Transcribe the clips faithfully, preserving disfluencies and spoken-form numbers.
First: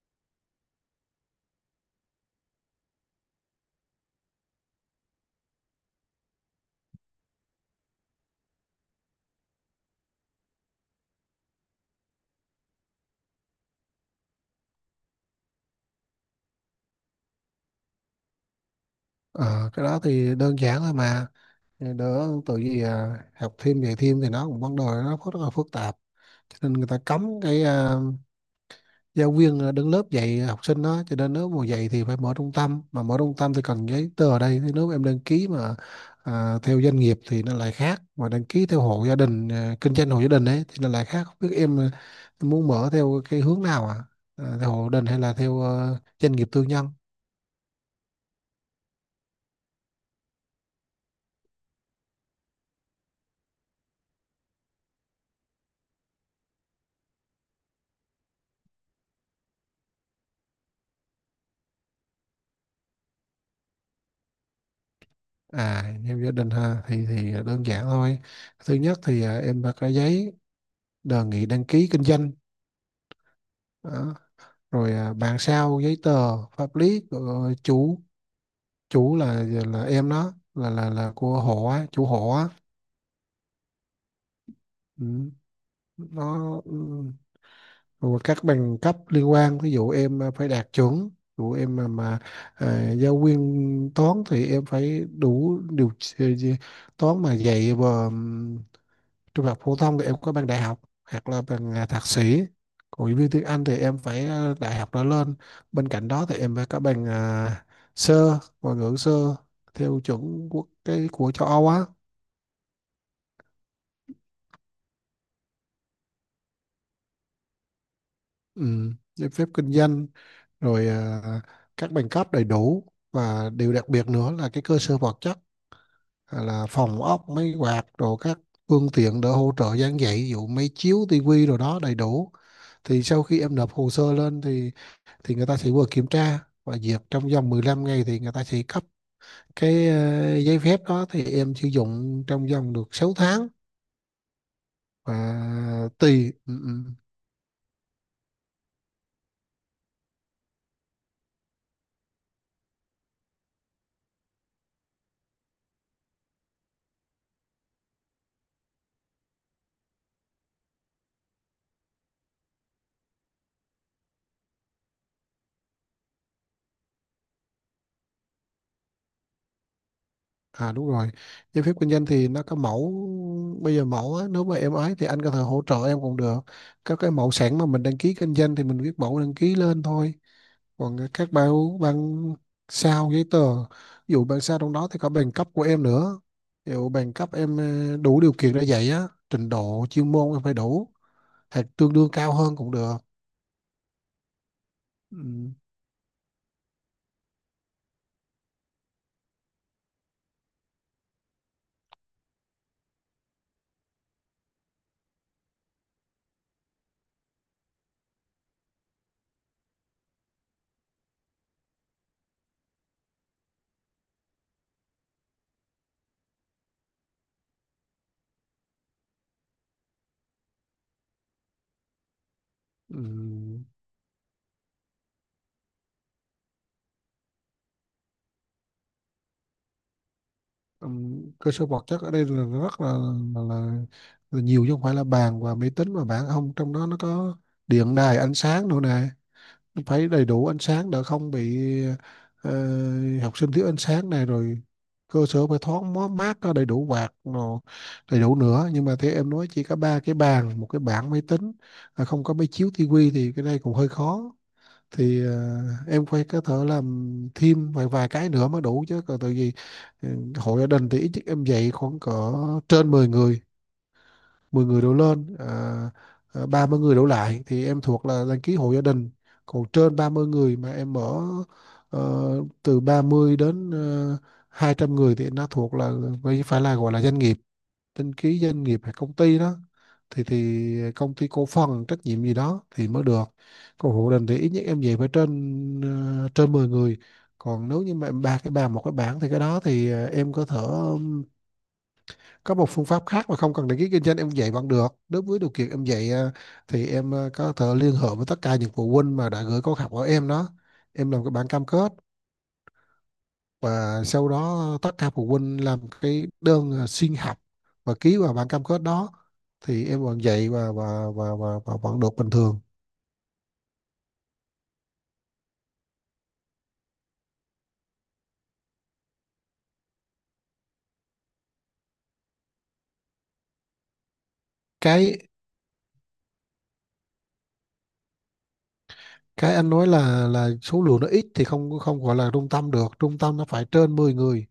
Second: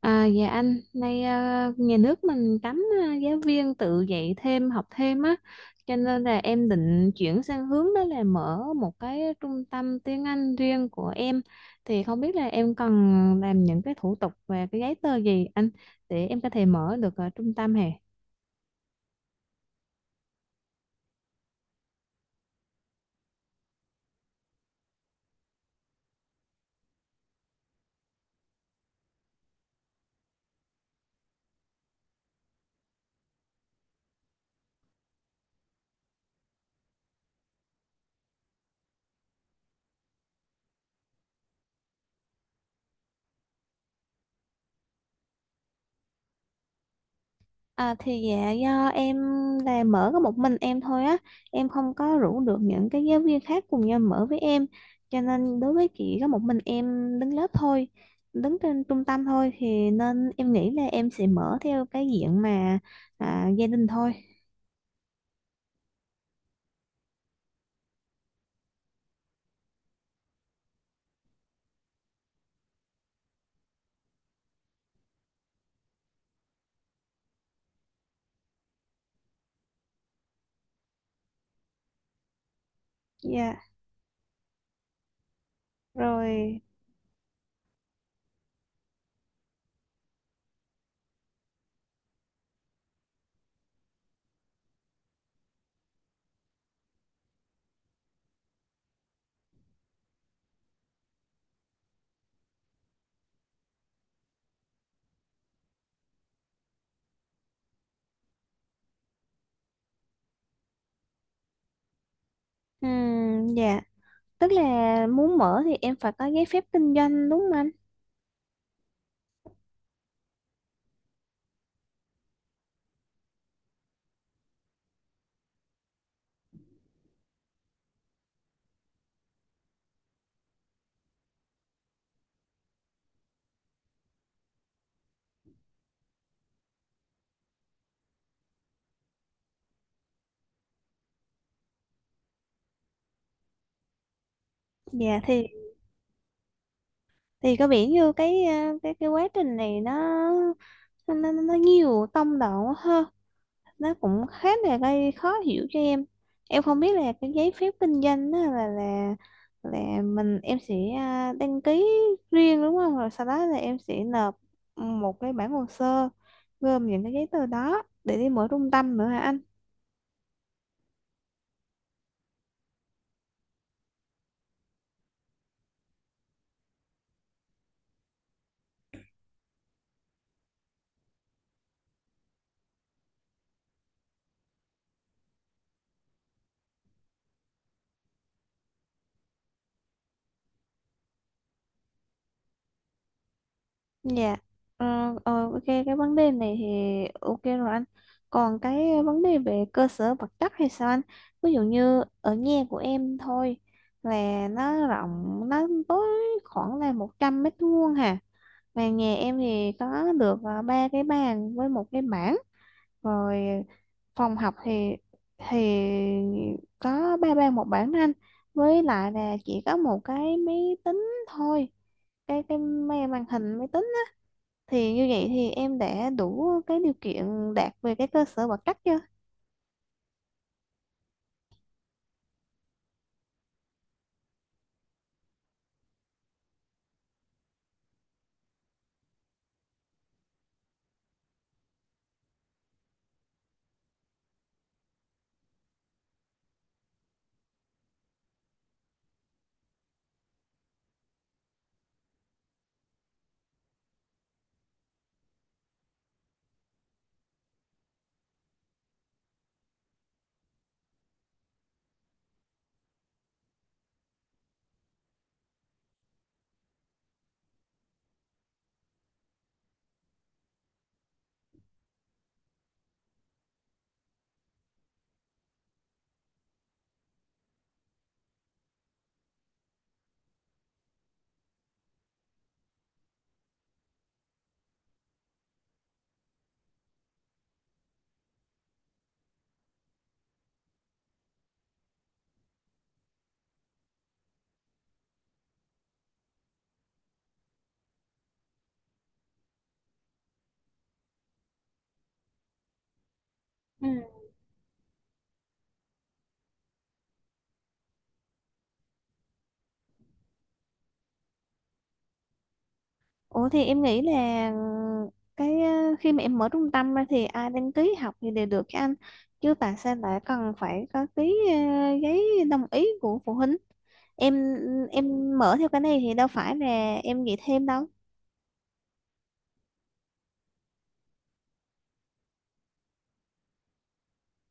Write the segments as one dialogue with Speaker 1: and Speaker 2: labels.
Speaker 1: À, dạ anh, nay ờ, nhà nước mình cấm ờ, giáo viên tự dạy thêm, học thêm á, cho nên là em định chuyển sang hướng đó là mở một cái trung tâm tiếng Anh riêng của em. Thì không biết là em cần làm những cái thủ tục và cái giấy tờ gì anh để em có thể mở được ờ, trung tâm hè?
Speaker 2: Ờ, cái đó thì đơn giản thôi mà. Thì đỡ tự gì à, học thêm dạy thêm thì nó cũng vấn đề nó phức- rất là phức tạp, cho nên người ta cấm cái à, giáo viên ờ, đứng lớp dạy học sinh đó, cho nên nếu mà dạy thì phải mở trung tâm, mà mở trung tâm thì cần giấy tờ ở đây. Thế nếu em đăng ký mà à, theo doanh nghiệp thì nó lại khác, mà đăng ký theo hộ gia đình, à, kinh doanh hộ gia đình ấy thì nó lại khác. Không biết em, à, em muốn mở theo cái hướng nào, à, à theo hộ gia đình hay là theo à, doanh nghiệp tư nhân?
Speaker 1: À, thì dạ do em là mở có một mình em thôi á, em không có rủ được những cái giáo viên khác cùng nhau mở với em, cho nên đối với chị có một mình em đứng lớp thôi, đứng trên trung tâm thôi thì nên em nghĩ là em sẽ mở theo cái diện mà à, gia đình thôi.
Speaker 2: À, theo gia đình ha thì thì đơn giản thôi. Thứ nhất thì à, em phải có giấy đề nghị đăng ký kinh doanh đó. Rồi à, bàn sao giấy tờ pháp lý của chủ chủ là là em đó, là là là của hộ á, chủ hộ á.
Speaker 1: Dạ
Speaker 2: Ừ. Nó
Speaker 1: rồi.
Speaker 2: ừ. Rồi các bằng cấp liên quan, ví dụ em à, phải đạt chuẩn. Ví dụ em mà, mà à, giáo viên toán thì em phải đủ điều toán mà dạy, và trung học phổ thông thì em có bằng đại học hoặc là bằng à, thạc sĩ. Còn giáo viên tiếng Anh thì em phải à, đại học trở lên. Bên cạnh đó thì em phải có bằng à, sơ ngoại ngữ sơ, theo chuẩn quốc cái của châu Âu á.
Speaker 1: Ừm, dạ. Tức là muốn mở thì em phải có giấy phép kinh doanh đúng không anh?
Speaker 2: Ừ, giấy phép kinh doanh, rồi à, các bằng cấp đầy đủ, và điều đặc biệt nữa là cái cơ sở vật chất, à, là phòng ốc máy quạt, rồi các phương tiện để hỗ trợ giảng dạy ví dụ máy chiếu tivi rồi đó đầy đủ. Thì sau khi em nộp hồ sơ lên thì thì người ta sẽ vừa kiểm tra và duyệt, trong vòng mười lăm ngày thì người ta sẽ cấp cái ờ, giấy phép đó, thì em sử dụng trong vòng được sáu tháng. Và
Speaker 1: Dạ. thì
Speaker 2: tùy ừ, ừ.
Speaker 1: thì có vẻ như cái à, cái cái quá trình này nó nó nó, nó nhiều tông độ quá ha, nó cũng khá là gây khó hiểu cho em. Em không biết là cái giấy phép kinh doanh đó là là là mình em sẽ à, đăng ký riêng đúng không, rồi sau đó là em sẽ nộp một cái bản hồ sơ gồm những cái giấy tờ đó để đi mở trung tâm nữa hả anh?
Speaker 2: À đúng rồi, giấy phép kinh doanh thì nó có mẫu, bây giờ mẫu á, nếu mà em ấy thì anh có thể hỗ trợ em cũng được. Các cái mẫu sẵn mà mình đăng ký kinh doanh thì mình viết mẫu đăng ký lên thôi. Còn cái các bạn bạn sao giấy tờ, ví dụ bạn sao trong đó thì có bằng cấp của em nữa. Nếu bằng cấp em ờ, đủ điều kiện để dạy á, trình độ chuyên môn em phải đủ hoặc tương đương cao hơn cũng được.
Speaker 1: Dạ, ờ, ờ,
Speaker 2: Ừm,
Speaker 1: ok cái vấn đề này thì ok rồi anh. Còn cái vấn đề về cơ sở vật chất hay sao anh? Ví dụ như ở nhà của em thôi là nó rộng, nó tối, khoảng là một trăm mét vuông hà. Mà nhà em thì có được ờ, ba cái bàn với một cái bảng. Rồi phòng học thì thì có ba bàn một bảng đó anh. Với lại là chỉ có một cái máy tính thôi. Cái cái màn màn hình
Speaker 2: ừm,
Speaker 1: máy tính thì như vậy thì em đã đủ cái điều kiện đạt về cái cơ sở vật chất chưa?
Speaker 2: ừm, cơ sở vật chất ở đây là rất là, là, là, là nhiều, chứ không phải là bàn và máy tính, mà bạn không trong đó nó có điện đài ánh sáng nữa nè, phải đầy đủ ánh sáng để không bị ờ, học sinh thiếu ánh sáng này, rồi cơ sở phải thoáng mó- mát, có đầy đủ quạt nó đầy đủ nữa. Nhưng mà thế em nói chỉ có ba cái bàn một cái bảng máy tính, à, không có máy chiếu tivi thì cái này cũng hơi khó. Thì ờ, em phải có thể làm thêm vài vài cái nữa mới đủ, chứ còn tại vì ừ, hội gia đình thì ít nhất em dạy khoảng cỡ trên mười người, mười người đổ lên à, à, ba mươi người đổ lại thì em thuộc là đăng ký hộ gia đình. Còn trên ba mươi người mà em mở ờ, từ ba mươi đến ờ, hai trăm người thì nó thuộc là phải phải là gọi là doanh nghiệp, đăng ký doanh nghiệp hay công ty đó, thì thì công ty cổ phần trách nhiệm gì đó thì mới được. Còn hộ gia đình thì ít nhất em về phải trên ờ, trên mười người. Còn nếu như mà em ba cái bàn một cái bảng thì cái đó thì ờ, em có thể có một phương pháp khác mà không cần đăng ký kinh doanh, em dạy vẫn được, nếu với điều kiện em dạy ờ, thì em ờ, có thể liên hệ với tất cả những phụ huynh mà đã gửi con học ở em đó, em làm cái bản cam kết,
Speaker 1: Ừ.
Speaker 2: và sau đó tất cả phụ huynh làm cái đơn ờ, xin học và ký vào bản cam kết đó, thì em vẫn dạy và và và, và, và vẫn được bình thường.
Speaker 1: Ủa thì em nghĩ là ừ, cái ờ, khi mà em mở trung tâm ra thì ai đăng ký học thì đều được cho anh, chứ tại sao lại cần phải có cái ờ, giấy đồng ý của phụ huynh? Em ừ,
Speaker 2: cái
Speaker 1: em mở theo cái này thì đâu phải là em nghĩ thêm đâu.
Speaker 2: cái anh nói là là số lượng nó ít thì không không gọi là trung tâm được, trung tâm nó phải trên mười người,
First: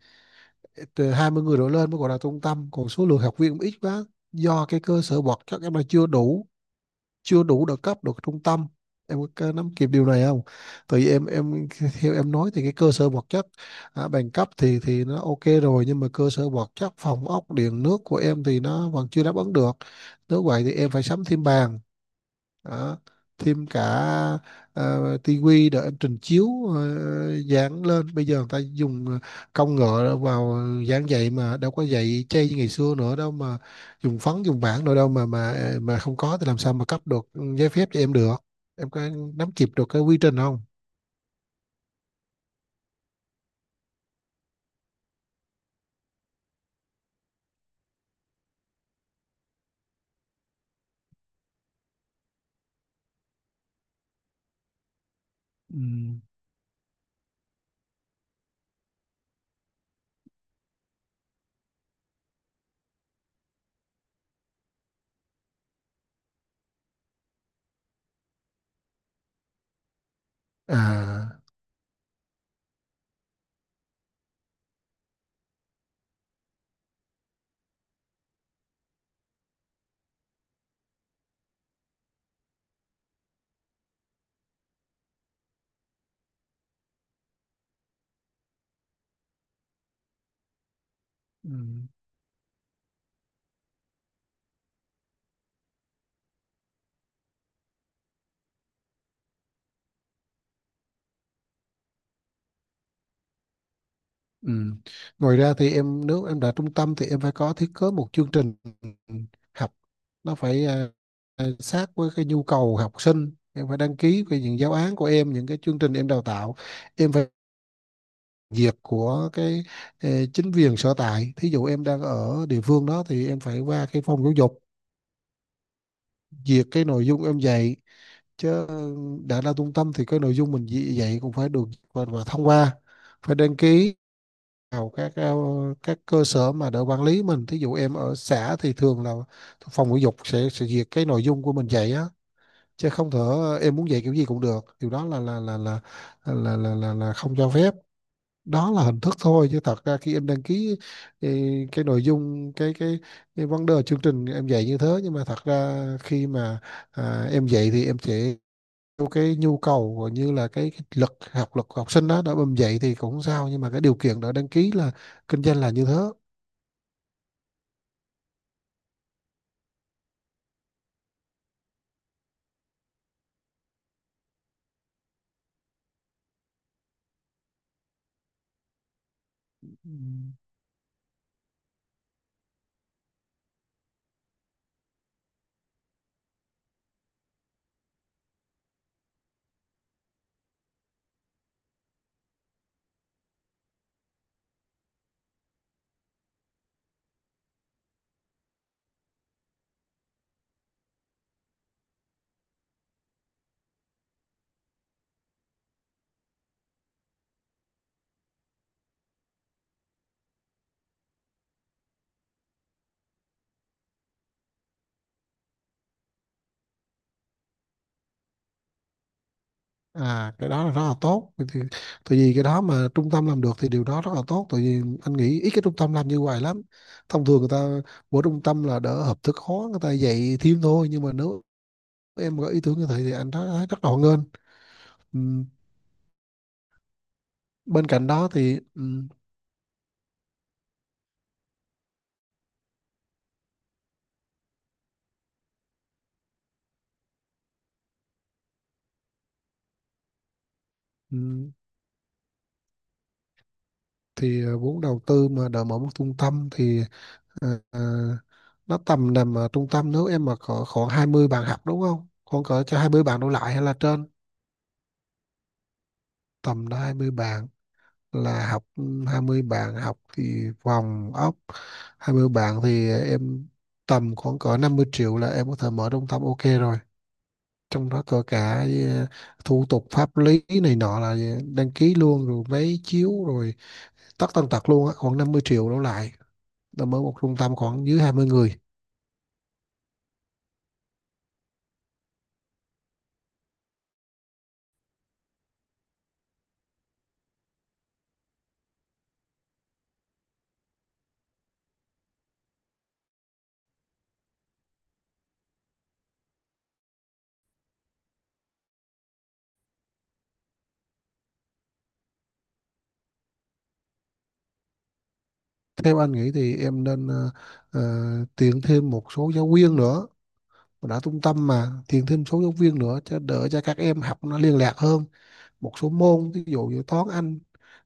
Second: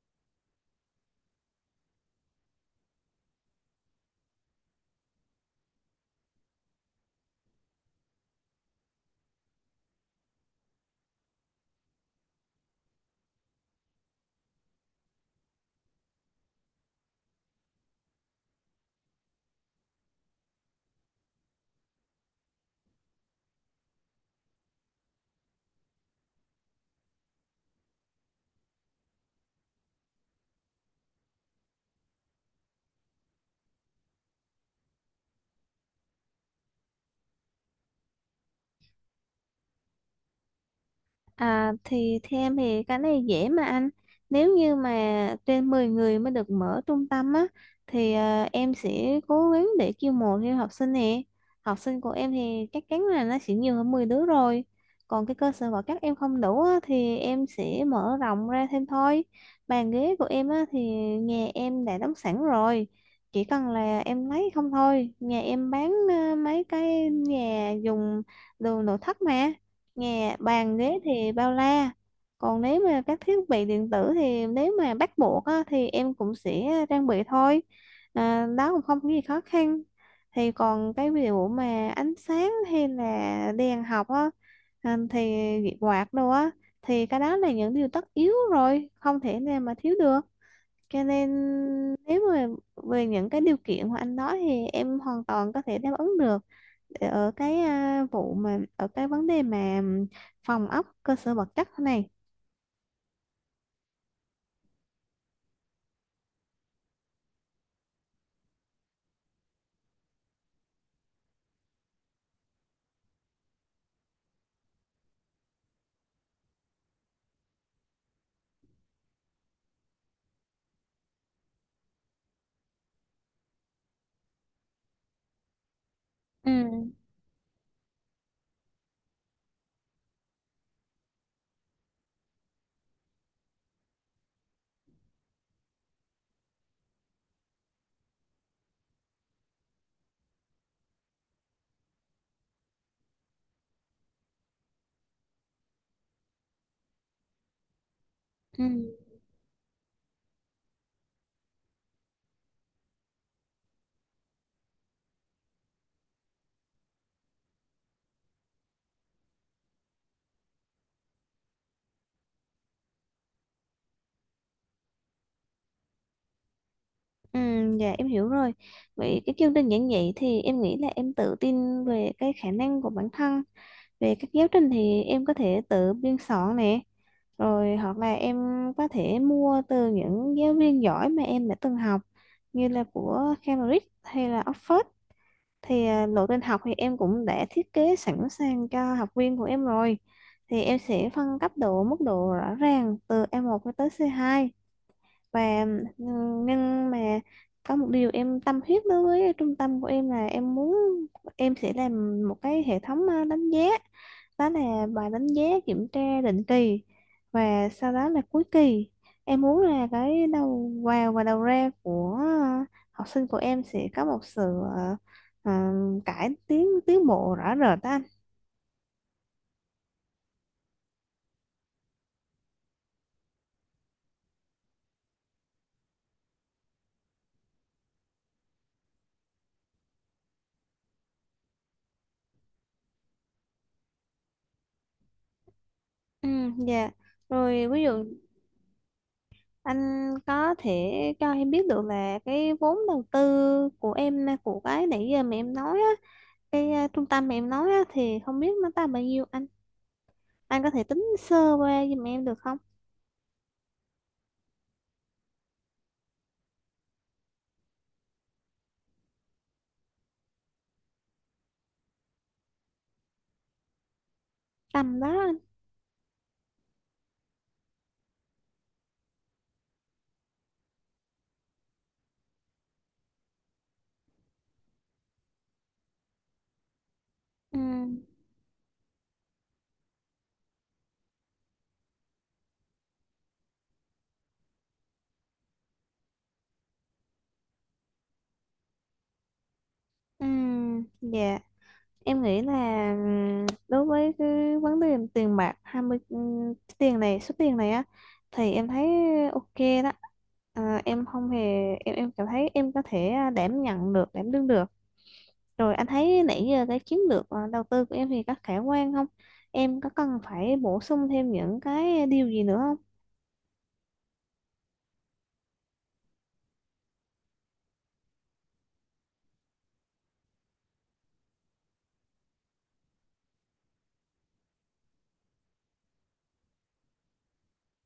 Speaker 2: từ hai mươi người đổ lên mới gọi là trung tâm. Còn số lượng học viên cũng ít quá, do cái cơ sở vật chất em là chưa đủ, chưa đủ được cấp được trung tâm. Em có nắm kịp điều này không? Tại vì em em theo em nói thì cái cơ sở vật chất à, bằng cấp thì thì nó ok rồi, nhưng mà cơ sở vật chất phòng ốc điện nước của em thì nó vẫn chưa đáp ứng được. Nếu vậy thì em phải sắm thêm bàn đó, thêm cả ờ, tivi để em trình chiếu, ờ, dán lên. Bây giờ người ta dùng ờ, công nghệ vào dán vậy, mà đâu có dạy chay như ngày xưa nữa đâu mà dùng phấn dùng bảng nữa đâu. Mà mà ờ, mà không có thì làm sao mà cấp được giấy phép cho em được. Em có nắm kịp được cái quy trình không?
Speaker 1: À, thì theo em thì cái này dễ mà anh. Nếu như mà trên mười người mới được mở trung tâm á, thì à, em sẽ cố gắng để chiêu mộ thêm học sinh nè. Học sinh của em thì chắc chắn là nó sẽ nhiều hơn mười đứa rồi. Còn cái cơ sở
Speaker 2: Ừ.
Speaker 1: vật chất em không đủ á, thì em sẽ mở rộng ra thêm thôi. Bàn ghế của em á, thì nhà em đã đóng sẵn rồi, chỉ cần là em lấy không thôi. Nhà em bán à, mấy cái nhà dùng đồ nội thất mà. Nhà bàn ghế thì
Speaker 2: À
Speaker 1: bao la. Còn nếu mà các thiết bị điện tử thì nếu mà bắt buộc á, thì em cũng sẽ trang bị thôi. À, đó cũng không có gì khó khăn. Thì còn cái ví dụ mà ánh sáng hay là đèn học á, à, thì quạt đồ á, thì cái đó là những điều tất yếu rồi, không thể nào mà thiếu được. Cho nên
Speaker 2: ừ.
Speaker 1: nếu mà về những cái điều kiện của anh nói thì em hoàn toàn có thể đáp ứng được. Để ở cái à, vụ mà ở cái vấn đề mà phòng ốc cơ sở vật chất thế này.
Speaker 2: Ừ. Ngoài ra thì em nếu em đã trung tâm thì em phải có thiết kế một chương trình học, nó phải à, à, sát với cái nhu cầu học sinh. Em phải đăng ký về những giáo án của em, những cái chương trình em đào tạo, em phải duyệt của cái eh, chính quyền sở tại. Thí dụ em đang ở địa phương đó thì em phải qua cái phòng giáo dục
Speaker 1: Ừ.
Speaker 2: duyệt cái nội dung em dạy. Chứ đã là trung tâm thì cái nội dung mình dạy dạy cũng phải được và, và thông qua, phải đăng ký vào các ờ, các cơ sở mà đỡ quản lý mình. Thí dụ em ở xã thì thường là phòng giáo dục sẽ sẽ duyệt cái nội dung của mình dạy á, chứ không thể ờ, em muốn dạy kiểu gì cũng được, điều đó là là là là là là, là, là, không cho phép.
Speaker 1: Ừ.
Speaker 2: Đó là hình thức thôi, chứ thật ra khi em đăng ký ờ, cái nội dung cái cái, cái vấn đề chương trình em dạy như thế, nhưng mà thật ra khi mà à, em dạy thì em sẽ theo cái nhu cầu cũng như là cái, cái lực học lực của học sinh đó đã bầm dậy thì cũng không sao, nhưng mà cái điều kiện đã đăng ký là kinh doanh là như thế.
Speaker 1: Ừ. Dạ em hiểu rồi. Vậy cái chương trình giảng dạy thì em nghĩ là em tự tin về cái khả năng của bản thân. Về các giáo trình thì em có thể tự biên soạn nè, rồi hoặc là em có thể mua từ
Speaker 2: Ừm,
Speaker 1: những giáo viên giỏi mà em đã từng học như là của Cambridge hay là Oxford. Thì à, lộ trình học thì em cũng đã thiết kế sẵn sàng cho học viên của em rồi. Thì em sẽ phân cấp độ mức độ rõ ràng từ e một cho tới xê hai. Và ừ, nhưng mà có một điều em tâm huyết đối với trung tâm của em là em muốn em sẽ làm một cái hệ thống à, đánh giá, đó là bài đánh giá kiểm tra định kỳ và sau đó là cuối kỳ. Em muốn là cái đầu vào và đầu ra của ờ, học sinh của em sẽ có một sự ờ, ờ, cải tiến tiến bộ rõ rệt đó anh.
Speaker 2: à cái đó là rất là tốt. Vậy thì tại vì cái đó mà trung tâm làm được thì điều đó rất là tốt, tại vì anh nghĩ ít cái trung tâm làm như vậy lắm. Thông thường người ta, mỗi trung tâm là đỡ hợp thức hóa người ta dạy thêm thôi, nhưng mà nếu em có ý tưởng như thế thì anh thấy thấy rất là hoan nghênh. Ừm,
Speaker 1: Ừ, dạ rồi. Ví
Speaker 2: bên
Speaker 1: dụ
Speaker 2: cạnh đó thì ừm,
Speaker 1: anh có thể cho em biết được là cái vốn đầu tư của em của cái nãy giờ mà em nói á, cái ờ, trung tâm mà em nói á, thì không biết nó tầm bao nhiêu anh? Anh có thể tính
Speaker 2: ừm,
Speaker 1: sơ qua giùm em được không?
Speaker 2: thì à, vốn đầu tư mà đỡ mở một trung tâm thì ờ, ờ, nó tầm nằm ở trung tâm nếu em mà có khoảng hai mươi bạn học đúng không? Khoảng cỡ cho hai mươi bạn đổ lại hay là trên
Speaker 1: Tầm đó anh.
Speaker 2: tầm đó, hai mươi bạn là học ừ, hai mươi bạn học thì vòng ốc hai mươi bạn thì em tầm khoảng cỡ năm mươi triệu là em có thể mở trung tâm ok rồi.
Speaker 1: Ừ.
Speaker 2: Trong đó có cả ờ, thủ tục pháp lý này nọ là đăng ký luôn, rồi máy chiếu rồi tất tần tật luôn á, khoảng năm mươi triệu đổ lại. Là mở một trung tâm khoảng dưới hai mươi người.
Speaker 1: Ừm, dạ em nghĩ là ừm, đối với cái vấn đề tiền bạc hai mươi ừm, cái tiền này số tiền này á, thì em thấy ok đó. À, em không hề em em cảm thấy em có thể à, đảm nhận được đảm đương được. Rồi anh thấy nãy giờ cái chiến lược à, đầu tư của em thì có khả quan không? Em có cần phải bổ sung thêm những cái điều gì nữa?
Speaker 2: Theo anh nghĩ thì em nên ờ, ờ, tuyển thêm một số giáo viên nữa. Đã trung tâm mà tuyển thêm số giáo viên nữa cho đỡ cho các em học nó liên lạc hơn, một số môn ví dụ như toán anh,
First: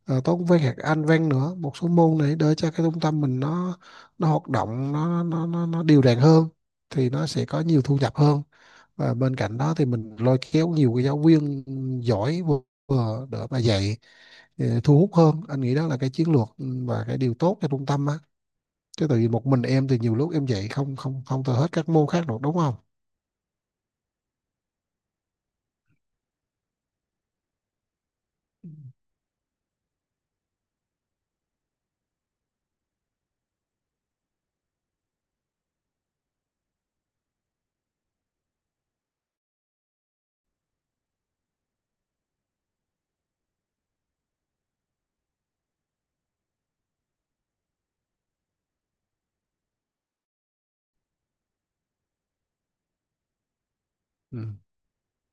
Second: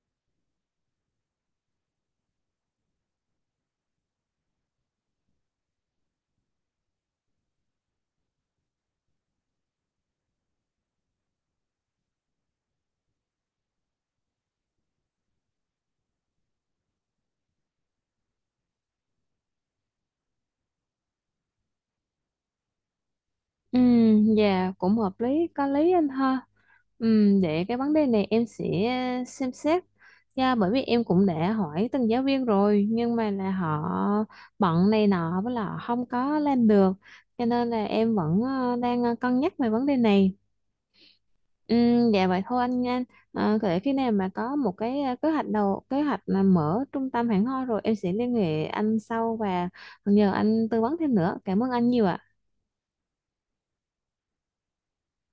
Speaker 2: ờ, toán văn hoặc anh văn nữa, một số môn này đỡ cho cái trung tâm mình nó nó hoạt động nó nó nó, nó đều đặn hơn, thì nó sẽ có nhiều thu nhập hơn. Và bên cạnh đó thì mình lôi kéo nhiều cái giáo viên giỏi, vừa vừa đỡ mà dạy ờ, thu hút hơn. Anh nghĩ đó là cái chiến lược ừ, và cái điều tốt cho trung tâm á, chứ tại vì một mình em thì nhiều lúc em dạy không không không thể hết các môn khác được đúng không?
Speaker 1: Ừ, dạ cũng hợp lý, có lý anh ha. Ừ, để cái vấn đề này em sẽ ờ, xem xét. Dạ, bởi vì em cũng đã hỏi từng giáo viên rồi nhưng mà là họ bận này nọ với là họ không có làm được, cho nên là em vẫn ờ, đang ờ, cân nhắc về vấn đề này. Ừ, dạ vậy thôi anh nha. À, để khi nào mà có một cái ờ, kế hoạch đầu kế hoạch là mở trung tâm hẳn hoi rồi em sẽ liên hệ anh sau và nhờ anh tư vấn thêm nữa. Cảm ơn anh nhiều ạ.
Speaker 2: Ừ.